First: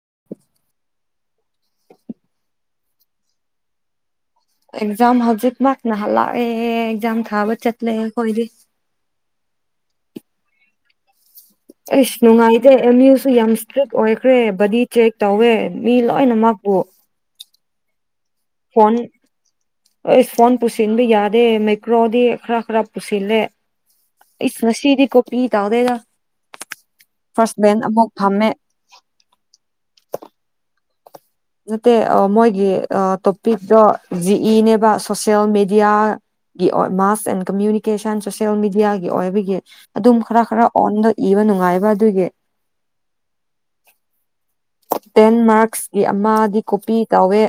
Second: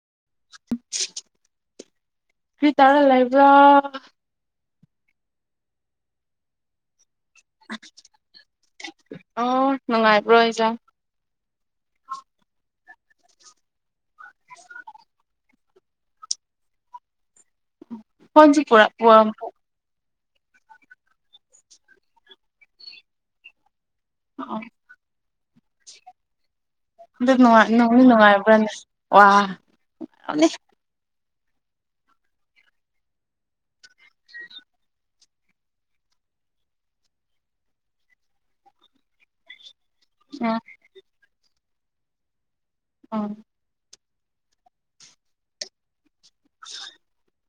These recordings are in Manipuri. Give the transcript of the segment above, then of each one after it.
[inaudible] ꯐ ꯇꯥꯔꯂ ꯏꯕ꯭ꯔꯥ ꯑꯦꯛꯖꯥ ꯍꯧꯖꯤꯛ ꯃꯥꯛ ꯅꯍꯜꯂ ꯑꯦ ꯑꯦꯛꯖ ꯊꯕ ꯆꯠꯂ ꯀꯣꯏꯗꯤ ꯑꯣ ꯅꯨꯡꯉꯥꯏꯕ꯭ꯔꯣꯖꯥ ꯏꯁ ꯅꯨꯡꯥꯏꯗꯦ ꯅ꯭ꯌꯁꯨ ꯌꯥꯝ ꯑꯣꯏꯈ꯭ꯔꯦ ꯕꯗꯤ ꯆꯦꯛ ꯇꯧꯋꯦ ꯃꯤ ꯂꯣꯏꯅꯃ ꯄ ꯀꯣꯆꯤꯄꯨꯔ ꯄꯔ ꯑꯩ ꯏꯁ ꯐꯣꯟ ꯄꯨꯁꯤꯟꯕ ꯌꯥꯗꯦ ꯃꯥꯏꯀ꯭ꯔꯣꯗꯤ ꯈꯔ ꯈꯔ ꯄꯨꯁꯤꯜꯂꯦ ꯏꯁ ꯃꯁꯤꯗꯤ ꯀꯣ ꯄꯤ ꯇ ꯑꯣꯦꯒ ꯑꯗꯨꯅꯨꯡꯉꯥꯏ ꯅꯨꯡꯗꯤ ꯅꯨꯡꯉꯥꯏꯕ꯭ꯔꯥꯅꯦ ꯋꯥ [unintelligible] ꯅꯠꯇꯦ ꯃꯣꯏꯒꯤ ꯇꯣꯄꯤꯛꯇꯣ ꯖꯤ ꯏꯅꯦꯕ ꯁꯣꯁꯦꯜ ꯃꯦꯗꯤꯌꯥꯒꯤ ꯃꯥꯁ ꯑꯦꯟ ꯀꯃ꯭ꯌꯨꯅꯤꯀꯦꯁꯟ ꯁꯣꯁꯦꯜ ꯃꯦꯗꯤꯌꯥꯒꯤ ꯑꯣꯏꯕꯒꯤ ꯑꯗꯨꯝ ꯈꯔ ꯎꯝ ꯈꯔ ꯑꯣꯟꯗ ꯏꯕ ꯅꯨꯡꯉꯥꯏ ꯃꯗꯨꯒꯤ ꯑꯥ ꯇꯦꯟ ꯃꯥꯔꯛꯁ ꯀꯤ ꯑꯃꯗꯤ ꯀꯣꯄꯤ ꯇꯧꯋꯦ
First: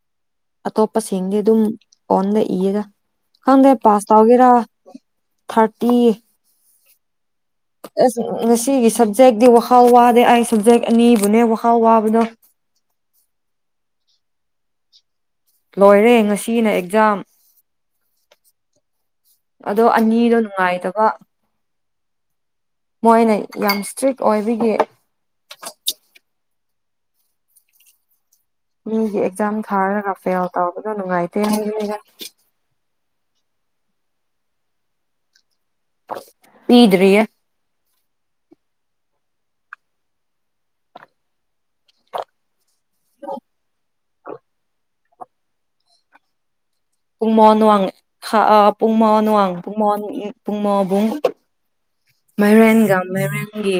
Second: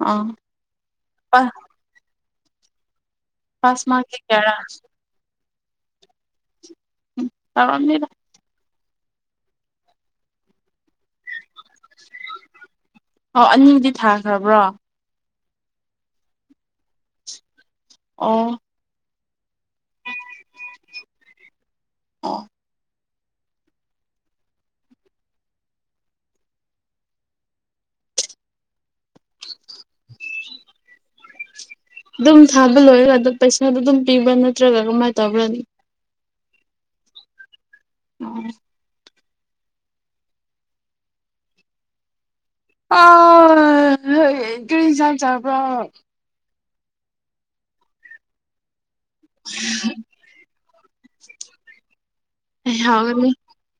ꯑꯥ ꯑꯇꯣꯞꯄꯁꯤꯡꯗꯤ ꯄꯥ ꯑꯗꯨꯝ ꯑꯣꯟꯗ ꯏꯌꯦꯒ ꯀꯪꯗꯦ ꯄꯥꯁ ꯃꯥꯔꯛꯇꯤ ꯇꯧꯒꯦꯔꯥ ꯀꯌꯥꯔꯥ ꯊꯥꯔꯇꯤ ꯎꯝ ꯑꯁ ꯏꯁ ꯁꯤꯒꯤ ꯁꯕꯖꯦꯛꯇꯤ ꯋꯔ ꯋꯥꯗꯦ ꯑꯩ ꯁꯕꯖꯦꯛ ꯑꯅꯤꯕꯨꯅꯦ ꯋꯥ ꯑꯣ ꯑꯅꯤꯗꯤ ꯊꯥꯈ꯭ꯔꯕ꯭ꯔꯣ ꯂꯣꯏꯔꯦ ꯉꯁꯤꯅ ꯑꯦꯛꯖꯥꯝ ꯑꯣ ꯑꯗꯣ ꯑꯅꯤꯗꯣ ꯅꯨꯡꯉꯥꯏꯇꯕ ꯑꯣ ꯃꯣꯏꯅ ꯌꯥꯝ ꯏꯁꯇ꯭ꯔꯤꯛ ꯑꯣꯏꯕꯤꯒꯤ ꯃꯤꯒꯤ ꯑꯦꯛꯖꯥꯝ ꯊꯥꯔꯒ ꯐꯦꯜ ꯇꯧ ꯑꯗꯨ ꯅꯨꯡꯉꯥꯏꯇꯦꯍꯩ ꯑꯗꯨꯝ ꯊꯥꯕ ꯂꯣꯏꯔꯒ ꯑꯗꯨꯝ ꯄꯩꯁꯥꯗꯨ ꯑꯗꯨꯝ ꯄꯤꯕ꯭ꯔꯥ ꯅꯠꯇ꯭ꯔꯒ ꯀꯃꯥꯏꯅ ꯇꯧꯕ꯭ꯔꯅꯦ ꯄꯤꯗꯔꯤꯌꯦ ꯎꯝ ꯑꯥꯏ ꯀꯔꯤ [unintelligible] ꯆꯥꯕꯔ [unintelligible] ꯄꯨꯡ ꯃꯥꯉꯥ ꯅꯨꯡꯋꯥꯡ ꯄꯨꯡ ꯃꯥꯉ ꯄꯨꯡ ꯃꯥꯉꯥꯕꯨꯡ ꯑꯩ ꯃꯥꯏꯔꯦꯟꯒ ꯍꯥꯎꯒꯅꯤ ꯃꯥꯏꯔꯦꯟꯒꯤ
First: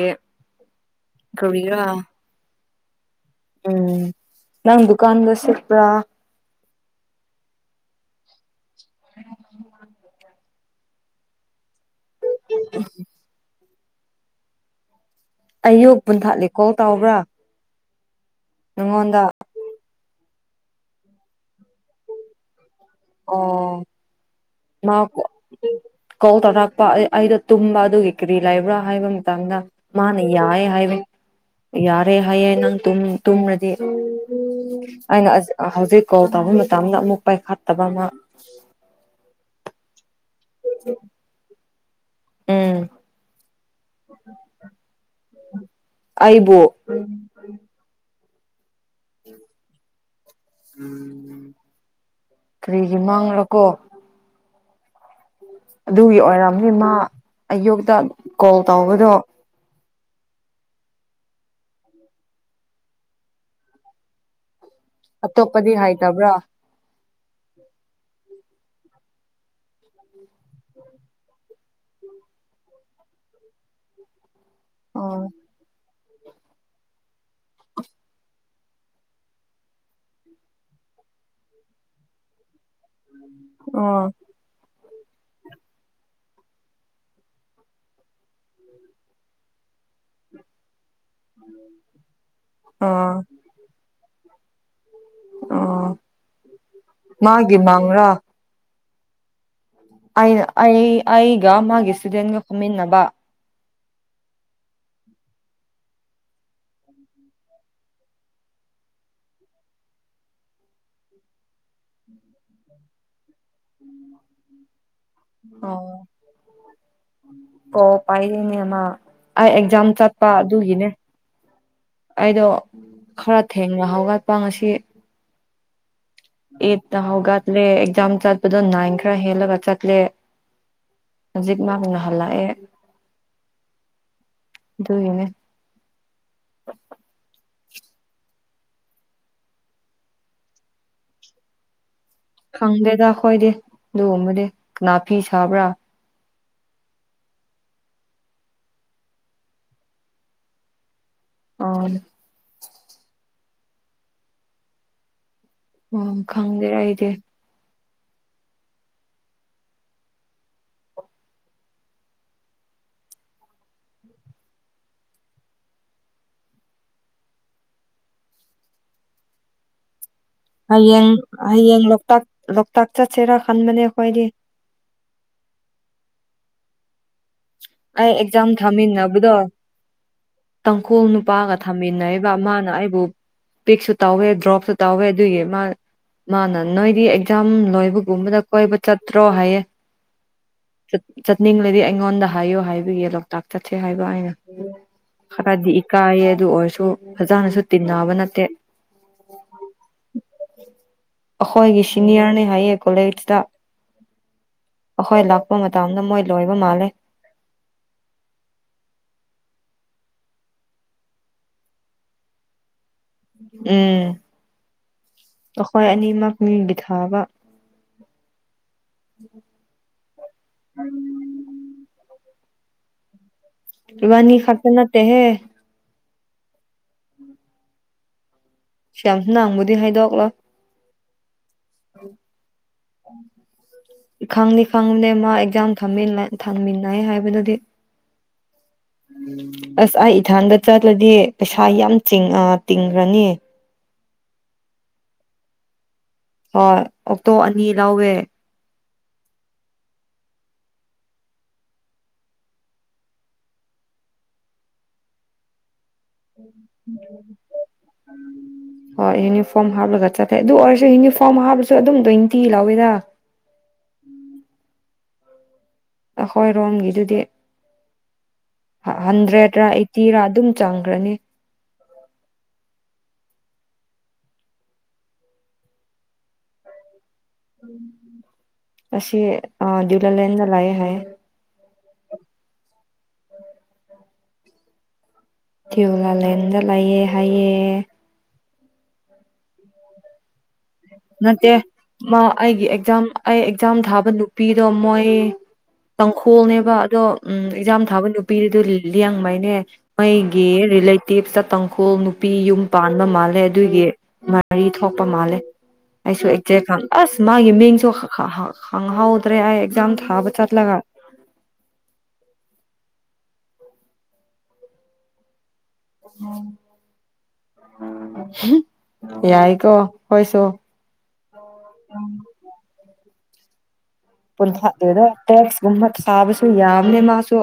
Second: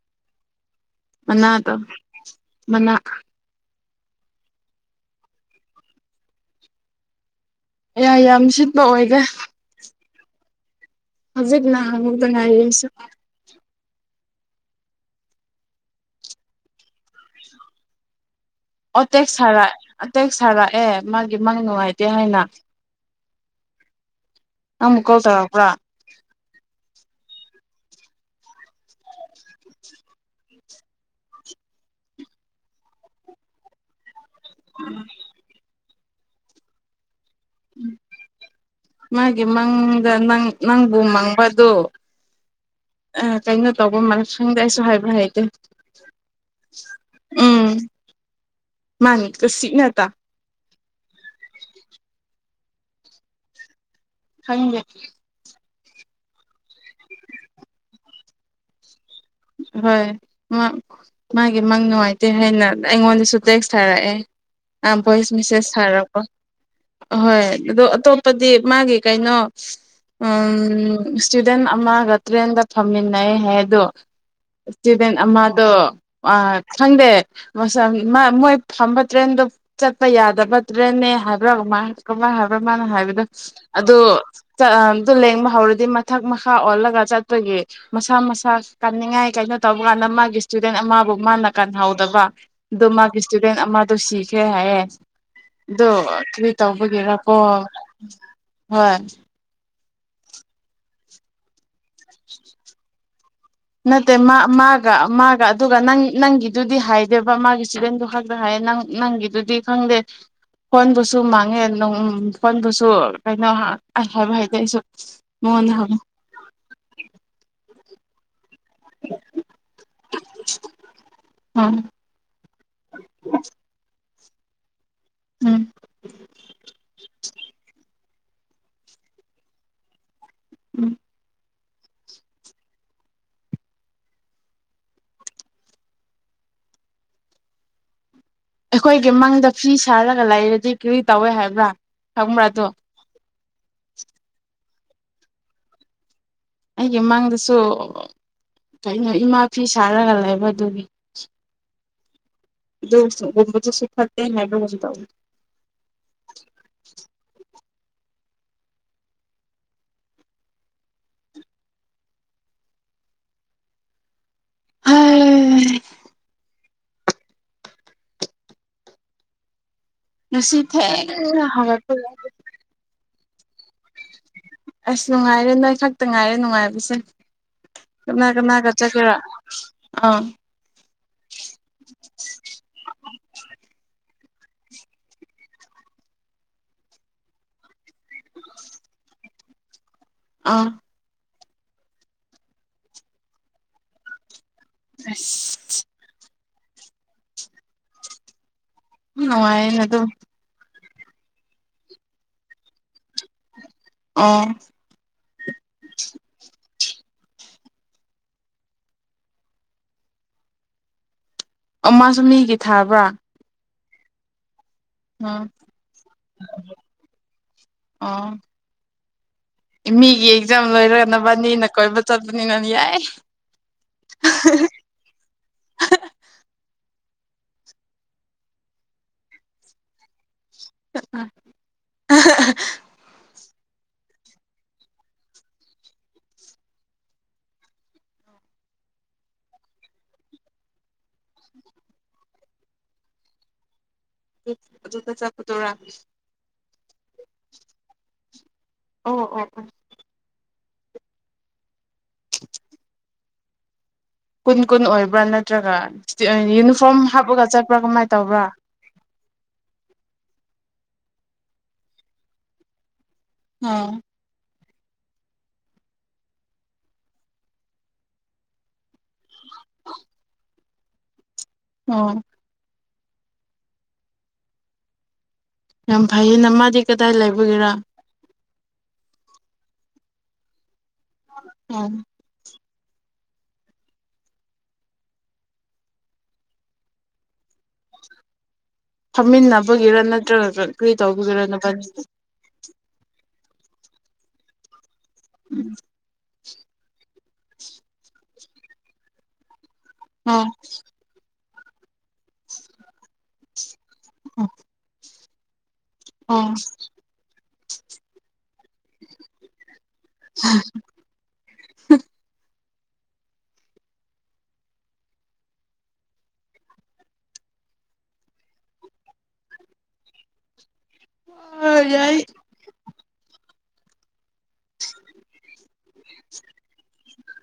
ꯃꯅꯥꯗꯣ ꯀꯔꯤꯔꯥ ꯃꯅꯥ ꯎꯝ ꯅꯪ ꯗꯨꯀꯥꯟꯒ ꯁꯤꯠꯄ꯭ꯔꯥ ꯌꯥꯏ ꯌꯥꯝꯁꯤ ꯄ ꯑꯣꯏꯗ ꯍꯧꯖꯤꯛꯅ ꯍꯨꯗ ꯉꯅꯥꯏ ꯌꯦꯁꯨ ꯑꯌꯨꯛ ꯄꯨꯟ ꯊꯥꯠꯂꯦꯀꯣꯜ ꯇꯥꯎꯕ꯭ꯔꯥ ꯑꯣꯇꯦꯛ ꯁꯔꯥꯏ ꯑꯇꯩ ꯁꯥꯔ ꯂꯥꯛꯑꯦ ꯃꯥꯒꯤ ꯃꯥꯒꯤ ꯅꯨꯡꯉꯥꯏꯇꯦ ꯍꯥꯏꯅ ꯑꯣ ꯅꯪꯕꯨ ꯀꯣꯜ ꯇꯧꯔꯛꯄ꯭ꯔꯥ [unintelligible] ꯑꯩꯗꯣ ꯇꯨꯝꯕ ꯑꯗꯨꯒꯤ ꯀꯔꯤ ꯂꯩꯕ꯭ꯔꯥ ꯍꯥꯏꯕ ꯃꯇꯥꯡꯗ ꯃꯥꯅ ꯌꯥꯏ ꯍꯥꯏꯕ ꯌꯥꯔꯦ ꯍꯥꯏꯌꯦꯦ ꯅꯪ ꯇꯨꯝꯔꯗꯤ ꯑꯩꯅ ꯍꯧꯖꯤꯛ ꯀꯣꯜ ꯇꯧꯕ ꯃꯇꯝꯗ ꯑꯃꯨꯛ ꯄꯥꯏꯈ [unintelligible] ꯏꯃꯥꯡ ꯑꯗ ꯅꯪ ꯅꯪꯕꯨ ꯃꯪꯕꯗ ꯎꯝ ꯀꯩꯅꯣ ꯇꯧꯕ ꯃꯔꯛ ꯈꯪꯗꯦ ꯑꯩꯁꯨ ꯍꯥꯏꯕ ꯍꯥꯏꯗꯦ ꯑꯩꯕꯨ ꯎꯝ ꯃꯥꯅꯤ ꯀꯁꯤꯅꯦꯇꯥ ꯀꯔꯤꯒꯤ ꯃꯪꯂ ꯀꯣ ꯈꯪꯗꯦ ꯑꯗꯨꯒꯤ ꯑꯣꯏꯔꯝꯅꯤ ꯃꯥ ꯑꯌꯨꯛꯇ ꯀꯣꯜ ꯇꯧꯕꯗꯣ ꯍꯣꯏ ꯃꯥ ꯃꯥꯒꯤ ꯃꯪ ꯅꯨꯡꯉꯥꯏꯇꯦ ꯍꯥꯏꯅ ꯑꯩꯉꯣꯟꯗꯁꯨ ꯇꯦꯛꯁ ꯊꯥꯔꯛꯑꯦ ꯑ ꯚꯣꯏꯁ ꯃꯤꯁꯦꯁ ꯑꯇꯣꯞꯄꯗꯤ ꯊꯔꯛꯄ ꯍꯥꯏꯇꯕ꯭ꯔꯥ ꯑꯍꯣꯏ ꯑꯣ ꯑꯇꯣꯞꯄꯗꯤ ꯃꯥꯒꯤ ꯀꯩꯅꯣ ꯏꯁꯇꯨꯗꯦꯟ ꯑꯃꯒ ꯇ꯭ꯔꯦꯟꯒ ꯐꯝꯃꯤꯟꯅꯩ ꯍꯥꯏꯗꯣ ꯏꯁꯇꯨꯗꯦꯟ ꯑꯣ ꯑꯃꯗꯣ ꯑ ꯈꯪꯗꯦ ꯃꯣꯏ ꯐꯝꯕ ꯇ꯭ꯔꯦꯟꯗꯣ ꯆꯠꯄ ꯌꯥꯗꯕ ꯇꯔꯥꯟ ꯍꯥꯏꯕ꯭ꯔꯥ ꯍꯥꯏꯕ꯭ꯔ ꯃꯥꯅ ꯍꯥꯏꯕꯗ ꯑꯗꯣ ꯑꯣ ꯑꯗꯨ ꯂꯦꯡꯕ ꯍꯧꯔꯗꯤ ꯃꯊꯛ ꯃꯈꯥ ꯑꯣꯜꯂꯒ ꯆꯠꯄꯒꯤ ꯃꯁꯥ ꯃꯁꯥ ꯀꯟꯅꯤꯡꯉꯥꯏ ꯀꯩꯅꯣ ꯇꯧꯕ ꯀꯥꯟꯗ ꯃꯥꯒꯤ ꯏꯁꯇꯨꯗꯦꯟ ꯑꯃ ꯃꯥꯅ ꯀꯟꯍꯧꯗꯕ ꯑꯗꯨ ꯑꯣ ꯃꯥꯒꯤ ꯏꯁꯇꯨꯗꯦꯟ ꯑꯃꯗ ꯁꯤ ꯁꯦ ꯍꯥꯏꯌꯦ ꯑꯣ ꯑꯗꯣ ꯀꯔꯤ ꯇꯧꯕꯒꯤꯔꯥ ꯀꯣ ꯃꯥꯒꯤ ꯃꯥꯡꯔꯥ ꯍꯣꯏ ꯑꯩ ꯑꯩꯒ ꯃꯥꯒꯤ ꯏꯁꯇꯨꯗꯦꯟꯒ ꯐꯝꯃꯤꯟꯅꯕ ꯅꯠꯇꯦ ꯃꯥꯒ ꯃꯥꯒ ꯑꯗꯨꯒ ꯅ ꯅꯪꯒꯤꯗꯨꯗꯤ ꯍꯥꯏꯗꯦꯕ ꯃꯥꯒꯤ ꯆꯤꯗꯦꯟꯗꯨ ꯈꯥꯛꯛꯇ ꯍꯥꯏꯌꯦ ꯅꯪ ꯅꯪꯒꯤꯗꯨꯗꯤ ꯈꯪꯗꯦ ꯐꯣꯟꯕꯨꯁꯨ ꯃꯥꯡꯉꯦ ꯐꯣꯟꯕꯨꯁꯨ ꯀꯩꯅꯣ ꯍꯥꯏꯕ ꯍꯥꯏꯇꯦ ꯑꯩꯁꯨ ꯃꯉꯣꯟꯗ ꯑꯣ ꯍꯪꯉꯨ ꯑꯣ ꯄꯥꯏꯗꯅ ꯑꯩ ꯑꯦꯛꯖꯥꯝ ꯆꯠꯄ ꯑꯗꯨꯒꯤꯅꯦ ꯎꯝ ꯑꯩꯗꯣ ꯈꯔ ꯊꯦꯡꯅꯍꯒꯦ ꯄꯥꯡ ꯑꯁꯤ ꯎꯝ ꯑꯦꯠꯇ ꯍꯧꯒꯗ꯭ꯔꯦ ꯑꯦꯛꯖꯥꯝ ꯆꯠꯄꯗꯣ ꯅꯥꯏꯟ ꯈꯔ ꯍꯦꯜꯂꯒ ꯆꯠꯂꯦ ꯎꯝ ꯖꯤꯛ ꯃꯥꯡꯅ ꯍꯥꯜꯂ ꯑꯦ ꯑꯗꯨꯏꯅꯦ ꯑꯩꯈꯣꯏꯒꯤ ꯃꯪꯗ ꯐꯤ ꯁꯥꯔꯒ ꯂꯩꯔꯗꯤ ꯀꯔꯤ ꯇꯧꯏꯦ ꯍꯥꯏꯕ꯭ꯔꯥ ꯈꯪꯕ꯭ꯔꯥ ꯑꯗꯣ ꯈꯪꯗꯦꯗ ꯑꯩꯈꯣꯏꯗꯤ ꯂꯣꯡꯕꯗꯤ ꯅꯥꯄꯤꯤ ꯁꯥꯕꯔꯥ ꯑꯩꯒꯤ ꯃꯥꯡꯗꯁꯨ ꯀꯩꯅꯣ ꯏꯃꯥ ꯐꯤ ꯁꯥꯔꯒ ꯂꯩꯕ ꯑꯗꯨꯒꯤ ꯑ ꯁ ꯊꯗꯦ ꯃꯥꯏꯕꯁꯨ ꯇ ꯑꯣ ꯈꯪꯗꯦꯔꯗꯦ ꯑ ꯉꯁꯤ ꯍꯌꯦꯡ ꯊꯦꯡꯅ ꯍꯌꯦꯡ ꯍꯧꯒꯠꯄꯒꯤ ꯂꯣꯛꯇꯥꯛ ꯂꯣꯛꯇꯥꯛ ꯆ ꯆꯔ ꯑꯁ ꯅꯨꯡꯉꯥꯏꯔꯦ ꯅꯣꯏ ꯈꯛꯇ ꯉꯥꯏꯔꯦ ꯅꯨꯡꯉꯥꯏꯕ ꯑꯁ ꯑꯩ ꯑꯦꯛꯖꯥꯝ ꯊꯝꯃꯤꯟꯅꯕꯗꯣ ꯑꯥ ꯇꯥꯡꯈꯣꯜ ꯅꯨꯄꯥꯒ ꯊꯝꯃꯤꯟꯅꯩꯕ ꯃꯥꯅ ꯑꯩꯕꯨ ꯄꯤꯛꯁꯨ ꯇꯧꯋꯦ ꯗ꯭ꯔꯣꯞꯁꯨ ꯇꯧꯋꯦ ꯑꯗꯨꯒꯤ ꯃꯥ ꯃꯥꯅ ꯅꯣꯏꯗꯤ ꯑꯦꯛꯖꯥꯝ ꯂꯣꯏꯕꯒꯨꯝꯕꯗ ꯀꯣꯏꯕ ꯆꯠꯇ꯭ꯔꯣ ꯍꯥꯏꯌꯦ ꯑꯥ ꯆꯠꯅꯤꯡꯂꯗꯤ ꯑꯩꯉꯣꯟꯗ ꯍꯥꯏꯌꯣ ꯍꯥꯏꯕꯒꯤ ꯂꯣꯛꯇꯥꯛ ꯆꯠꯊꯦ ꯍꯥꯏꯕ ꯑꯩꯅ ꯍꯔꯗꯤ ꯑꯁ ꯏꯀꯥ ꯑꯗꯨ ꯑꯣꯏꯔꯁꯨ ꯐꯖꯥꯅꯁꯨ ꯇꯤꯟꯅꯕ ꯅꯠꯇꯦ ꯎꯅ ꯑꯗꯨ ꯑꯈꯣꯏꯒꯤꯁꯤꯅꯤꯌꯔꯅꯦ ꯍꯥꯏꯌꯦꯦ ꯀꯂꯗ ꯑꯣ ꯑꯩꯈꯣꯏ ꯂꯥꯛꯄ ꯃꯇꯝꯗ ꯃꯣꯏ ꯂꯣꯏꯕ ꯃꯥꯜꯂꯦ ꯑꯣꯃ ꯁꯃꯤ ꯍ ꯀꯈꯤ ꯊꯥꯕ ꯋꯥ ꯎꯝ ꯑꯩꯈꯣꯏ ꯑꯅꯤꯃꯛ ꯃꯤꯒꯤ ꯊꯥꯕ ꯑꯣ ꯃꯤꯒꯤ ꯑꯗꯨꯅꯤꯅ ꯌꯥꯏ ꯋꯥꯅꯤ ꯈꯥꯔꯇꯅꯥꯠꯇ ꯍꯦ ꯁ꯭ꯝꯁꯤ ꯅꯪꯕꯨꯗꯤ ꯍꯥꯏꯗꯛꯂꯣ ꯑ ꯎ ꯎ ꯈꯪꯅꯤꯦ ꯈꯪꯗ ꯃꯥ ꯑꯦꯛꯖꯥꯝ ꯊꯥꯟꯃꯤꯟꯅꯩ ꯍꯥꯏꯕꯗꯨꯗꯤ ꯑꯁ ꯑꯩ ꯏꯊꯟꯗ ꯆꯠꯂꯗꯤ ꯄꯩꯁꯥ ꯌꯥꯝ ꯇꯤꯡꯈ꯭ꯔꯅꯤ ꯑꯗꯨ ꯀ ꯆ ꯄꯨꯇꯣꯔꯥ ꯍ ꯑꯣꯛꯇꯣ ꯑꯅꯤ ꯂꯧꯥꯎꯋꯦ ꯑꯣ ꯑꯣ ꯑꯣ ꯀꯨꯟ ꯀꯨꯟ ꯑꯣꯏꯕ꯭ꯔꯥ ꯅꯠꯇ꯭ꯔꯒ ꯌꯨꯅꯤꯐꯣꯔꯝ ꯍꯥꯞꯄꯒ ꯆꯠꯄ꯭ꯔꯥ ꯀꯃꯥꯏꯅ ꯇꯧꯕ꯭ꯔꯥ ꯍꯣꯏ ꯌꯨꯅꯤꯐꯣꯔꯝ ꯍꯥꯞ ꯂꯧꯒ ꯆ ꯑꯗꯨ ꯐꯣꯔꯝ ꯍꯥꯞꯕꯁꯨ ꯑꯗꯨꯝꯗꯏꯟꯇꯤ ꯂꯧꯥꯎꯋꯏꯗ ꯑꯝ ꯑꯩꯈꯣꯏ ꯔꯣꯝꯒꯤꯗꯨꯗꯤ ꯍꯟꯗ꯭ꯔꯦꯗꯔꯥ ꯑꯩꯠꯇꯤꯔꯥ ꯑꯗꯨꯝ ꯆꯥꯡꯈ꯭ꯔꯅꯤ ꯑ ꯌꯥꯝ ꯐꯥꯏ ꯅꯃꯗꯤ ꯀ ꯀꯗꯥꯥꯏ ꯂꯩꯕꯒꯦꯔꯥ ꯑꯁꯤ ꯑ ꯂ ꯂꯥꯏ ꯂꯑ ꯍꯥꯏ ꯑꯝ ꯇꯤꯨ ꯂꯥꯂꯟꯗ ꯂꯌꯦꯦ ꯍꯥꯏꯌꯦ ꯐꯝꯃꯤꯟꯅꯕꯒꯤꯔ ꯅꯠꯇ꯭ꯔꯒꯁꯨ ꯃꯦ ꯃꯥ ꯑꯩꯒꯤ ꯑꯦꯛꯖꯥꯝ ꯑꯩ ꯑꯦꯛꯁꯥꯝ ꯊ ꯅꯨꯄꯤꯗꯣ ꯃꯣꯏ ꯇ ꯁ꯭ꯀꯣꯜꯅꯦꯕ ꯑꯗꯣ ꯎꯝ ꯑꯦꯛꯖꯥꯝ ꯊꯥꯕ ꯅꯨꯄꯤꯗꯨꯗ ꯂꯡꯕꯅꯦ ꯑꯣ ꯃꯣꯏꯒꯤ ꯔꯤꯂꯦꯇꯤꯞꯇ ꯈꯣꯡ ꯅꯨꯄꯤ ꯌꯨꯝ ꯄꯥꯟꯕ ꯃꯥꯜꯂꯦ ꯑꯗꯨꯏꯒꯤ ꯃꯔꯤ ꯊꯣꯛꯄ ꯃꯥꯜꯂꯦ ꯑꯩꯁꯨ ꯑꯣ ꯑꯦꯛꯖ ꯈꯥꯟ ꯑꯁ ꯃꯥꯒꯤ ꯃꯤꯡ ꯍꯪ ꯍꯥꯎꯗ꯭ꯔꯦ ꯑꯦꯛꯖꯥꯝ ꯊꯥꯕ ꯆꯠꯂꯒ ꯑꯦꯏ ꯀꯣ ꯀꯣꯏꯁꯨꯣ ꯑꯣ ꯌꯥꯏ ꯄꯨꯜꯊꯇ ꯃꯨꯝꯃꯠ ꯁꯥꯕꯁꯨ ꯌꯥꯝꯕꯅꯦ ꯃꯥꯁꯨ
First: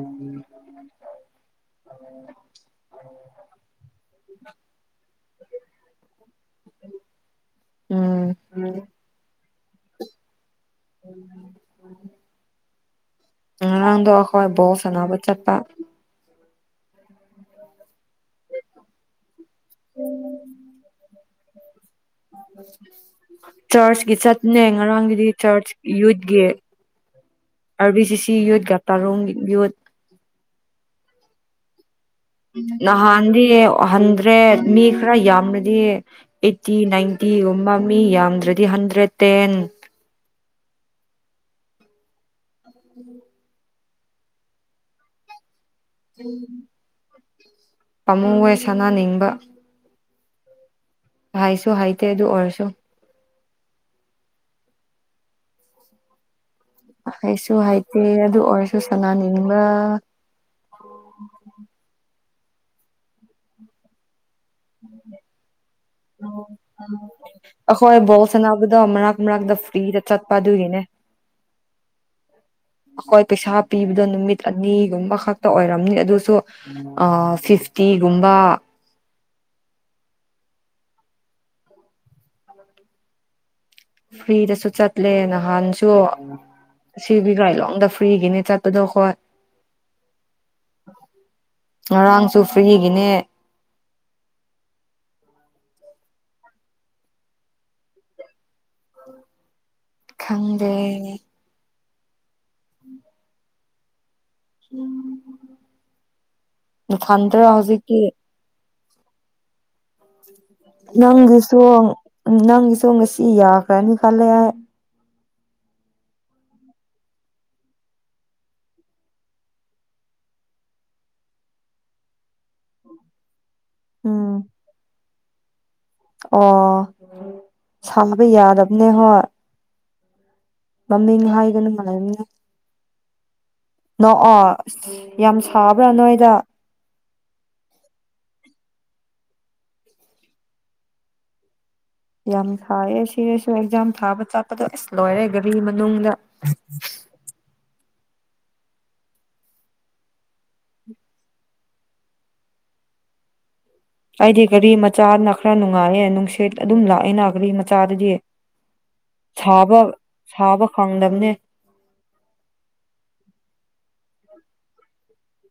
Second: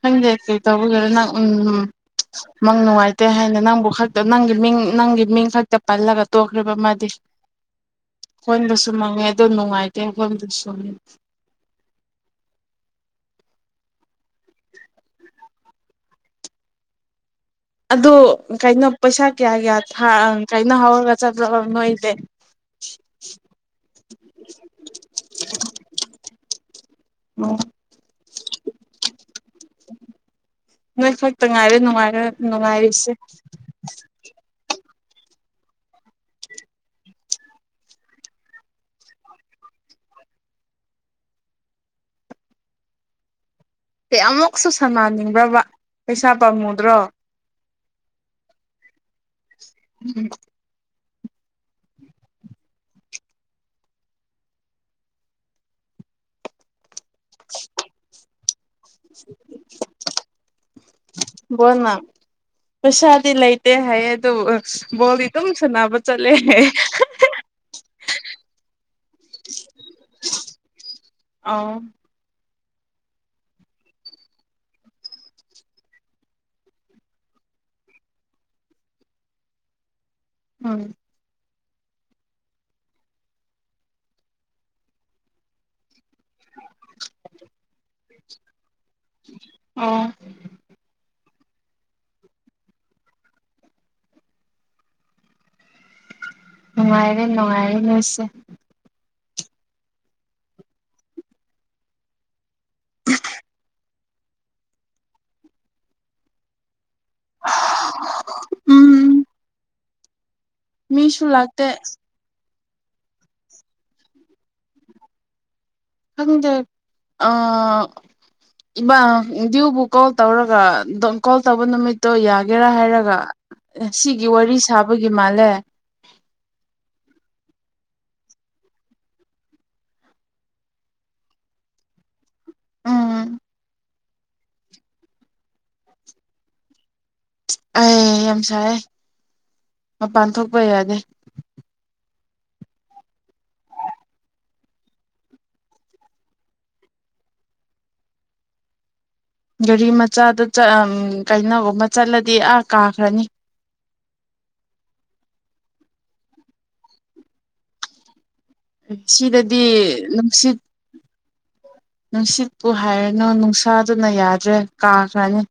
ꯈꯪꯗꯦ ꯀꯩ ꯇꯧꯕꯤꯒꯗꯣ ꯅꯪ ꯎ ꯅꯪ ꯅꯨꯡꯉꯥꯏꯇꯦ ꯍꯥꯏꯅ ꯅꯪꯕꯨ ꯈꯛꯇ ꯅꯪꯒꯤ ꯃꯤꯡ ꯅꯪꯒꯤ ꯃꯤꯡ ꯈꯛꯇ ꯄꯜꯂꯒ ꯇꯣꯛꯈ꯭ꯔꯕ ꯑꯃꯗꯤ ꯎꯝ ꯍꯣꯏꯣꯟꯕꯁꯨ ꯃꯪꯉꯦ ꯑꯗꯨ ꯅꯨꯡꯉꯥꯏꯇꯦ ꯍꯣꯏꯣꯟꯗꯁꯨ ꯁꯉ ꯑꯥꯡꯗ ꯍꯋꯥꯏ ꯣ ꯁꯅꯥꯕ ꯆꯠꯄ ꯑꯗꯣ ꯀꯥꯏꯩꯅꯣ ꯄꯩꯁꯥ ꯀꯌꯥ ꯀꯌꯥ ꯀꯥꯏꯩꯅꯣ ꯍꯧꯔꯒ ꯣꯏ ꯆꯔꯆꯀꯤ ꯆꯠꯅꯦ ꯉꯔꯥꯡꯒꯤꯗꯤ ꯆꯔꯆ ꯌꯨꯠꯀꯤ ꯑꯥꯔꯕꯤ ꯁꯤ ꯁꯤ ꯌꯨꯠ ꯒꯇꯥꯔꯨꯡ ꯌꯨꯠ ꯉꯥꯏꯔꯅꯨꯡꯉ ꯅꯍꯗꯤ ꯑꯗ꯭ꯔꯦ ꯃꯤ ꯈꯔ ꯌꯥꯝꯅꯗꯤ ꯑꯩꯠꯇꯤ ꯅꯥꯏꯟꯇꯤꯒꯨꯝꯕ ꯃꯤ ꯌꯥꯝꯗ꯭ꯔꯗꯤ ꯍꯟꯗ꯭ꯔꯦꯠ ꯇꯦꯟ ꯎꯝ ꯀꯩ ꯑꯃꯨꯛꯁꯨ ꯁꯥꯟꯅꯅꯤꯡꯕ꯭ꯔꯕ ꯄꯩꯁꯥ ꯄꯥꯝꯃꯨꯗ꯭ꯔꯣ ꯄꯥꯝꯃꯨ ꯍꯣꯏ ꯁꯅꯅꯤꯡꯕ ꯎꯝ ꯍꯥꯏꯁꯨ ꯍꯥꯏꯇꯦ ꯑꯗꯨ ꯑꯣꯏꯔꯁꯨ ꯍꯥꯏꯁꯨ ꯍꯥꯏꯩꯇꯦ ꯑꯗꯨ ꯑꯣꯏꯔꯁꯨ ꯁꯅꯥꯅꯤꯡꯕ ꯄꯁꯥꯗꯂꯥꯏꯇ ꯍꯥꯏ ꯑꯗꯨ ꯕꯣꯜꯗꯤ ꯑꯗꯨꯝ ꯁꯅꯕ ꯆꯠꯂꯦ ꯍꯣꯏ ꯕꯣꯁ ꯁꯥꯟꯅꯕꯗꯣ ꯃꯔꯛ ꯃꯔꯛꯇ ꯐ꯭ꯔꯤꯗ ꯆꯠꯄ ꯑꯗꯨꯒꯤꯅꯦ ꯑ ꯑꯩꯈꯣꯏ ꯄꯩꯁꯥ ꯄꯤꯕꯗꯣ ꯅꯨꯃꯤꯠ ꯑꯅꯤꯒꯨꯝꯕ ꯈꯛꯇ ꯑꯣꯏꯔꯝꯅꯤ ꯑꯗꯨꯁꯨ ꯐꯤꯐꯇꯤꯒꯨꯝꯕ ꯎꯝ ꯐ꯭ꯔꯤꯗꯁꯨ ꯆꯠꯂꯦ ꯅꯍꯥꯟꯁꯨ ꯁꯤꯕꯤ ꯀꯥꯏꯂꯣꯡꯗ ꯐ꯭ꯔꯤꯒꯤꯅꯦ ꯆꯠꯄꯗꯣ ꯍꯣꯏ ꯑꯣ ꯉꯔꯥꯡꯁꯨ ꯐ꯭ꯔꯤꯒꯤꯅꯦ ꯅꯨꯡꯉꯥꯏꯔꯦ ꯅꯨꯡꯉꯥꯏꯔꯦ ꯂꯣꯏꯁꯦ ꯈꯪꯗꯦ [inaudible] ꯎꯝ ꯊꯥꯟꯗ ꯍꯧꯖꯤꯛꯀꯤ ꯎꯝ ꯃꯤꯁꯨ ꯂꯥꯛꯇꯦ ꯅꯪꯁꯨꯣ ꯅꯪ ꯇꯨꯡ ꯉꯁꯤ ꯌꯥ ꯀ꯭ꯔꯅꯤ ꯀꯜꯂ ꯌꯥ ꯈꯪꯗꯦ ꯏꯕꯥ ꯗ꯭ꯌꯨꯕꯨ ꯀꯣꯜ ꯇꯧꯔꯒ ꯀꯣꯜ ꯇꯧꯕ ꯅꯨꯃꯤꯠꯇꯣ ꯌꯥꯒꯦꯔꯥ ꯍꯥꯏꯔꯒ ꯁꯤꯒꯤ ꯎꯝ ꯋꯥꯔꯤ ꯁꯥꯕ ꯒꯤ ꯃꯥꯂꯦ ꯑꯣ ꯁꯥꯕ ꯌꯥꯗꯕꯅꯦ ꯍꯣꯏ ꯃꯃꯤꯡ ꯍꯥꯏꯒꯅꯨ ꯃꯜꯂꯅꯤꯅ ꯎꯝ ꯅꯣꯛꯑꯣ ꯑꯁ ꯌꯥꯝ ꯁꯥꯕ꯭ꯔꯥ ꯅꯣꯏꯗ ꯑꯩ ꯌꯥꯝ ꯁꯥꯏ ꯃꯄꯥꯟ ꯊꯣꯛꯄ ꯌꯥꯗꯦ ꯌꯥꯝ ꯁꯥꯏꯌꯦ ꯁꯤꯔꯁꯨ ꯑꯦꯛꯖꯥꯝ ꯊꯥꯕ ꯆꯠꯄꯗꯣ ꯑꯁ ꯂꯣꯏꯔꯦ ꯒꯥꯔꯤ ꯃꯅꯨꯡꯗ ꯒꯥꯔꯤ ꯃꯆꯥꯗ ꯀꯩꯅꯣꯒꯨꯝꯕ ꯆꯠꯂꯗꯤ ꯑꯥ ꯀꯥꯈ꯭ꯔꯅꯤ ꯑꯩꯗꯤ ꯒꯥꯔꯤ ꯃꯆꯥꯅ ꯈꯔ ꯅꯨꯡꯉꯥꯏꯌꯦꯦ ꯅꯨꯡꯁꯤꯠ ꯑꯗꯨꯝ ꯂꯥꯛꯑꯦꯅ ꯒꯥꯔꯤ ꯃꯆꯥꯗꯗꯤ ꯁꯤꯗꯗꯤ ꯁꯥꯕ ꯅꯨꯡꯁꯤꯠ ꯁꯥꯕ ꯈꯪꯗꯝꯕꯅꯦ ꯅꯨꯡꯁꯤꯠꯄꯨ ꯍꯥꯏꯔꯅꯨ ꯅꯨꯡꯁꯥꯗꯨꯅ ꯌꯥꯗ꯭ꯔꯦ ꯀꯥꯈ꯭ꯔꯅꯤ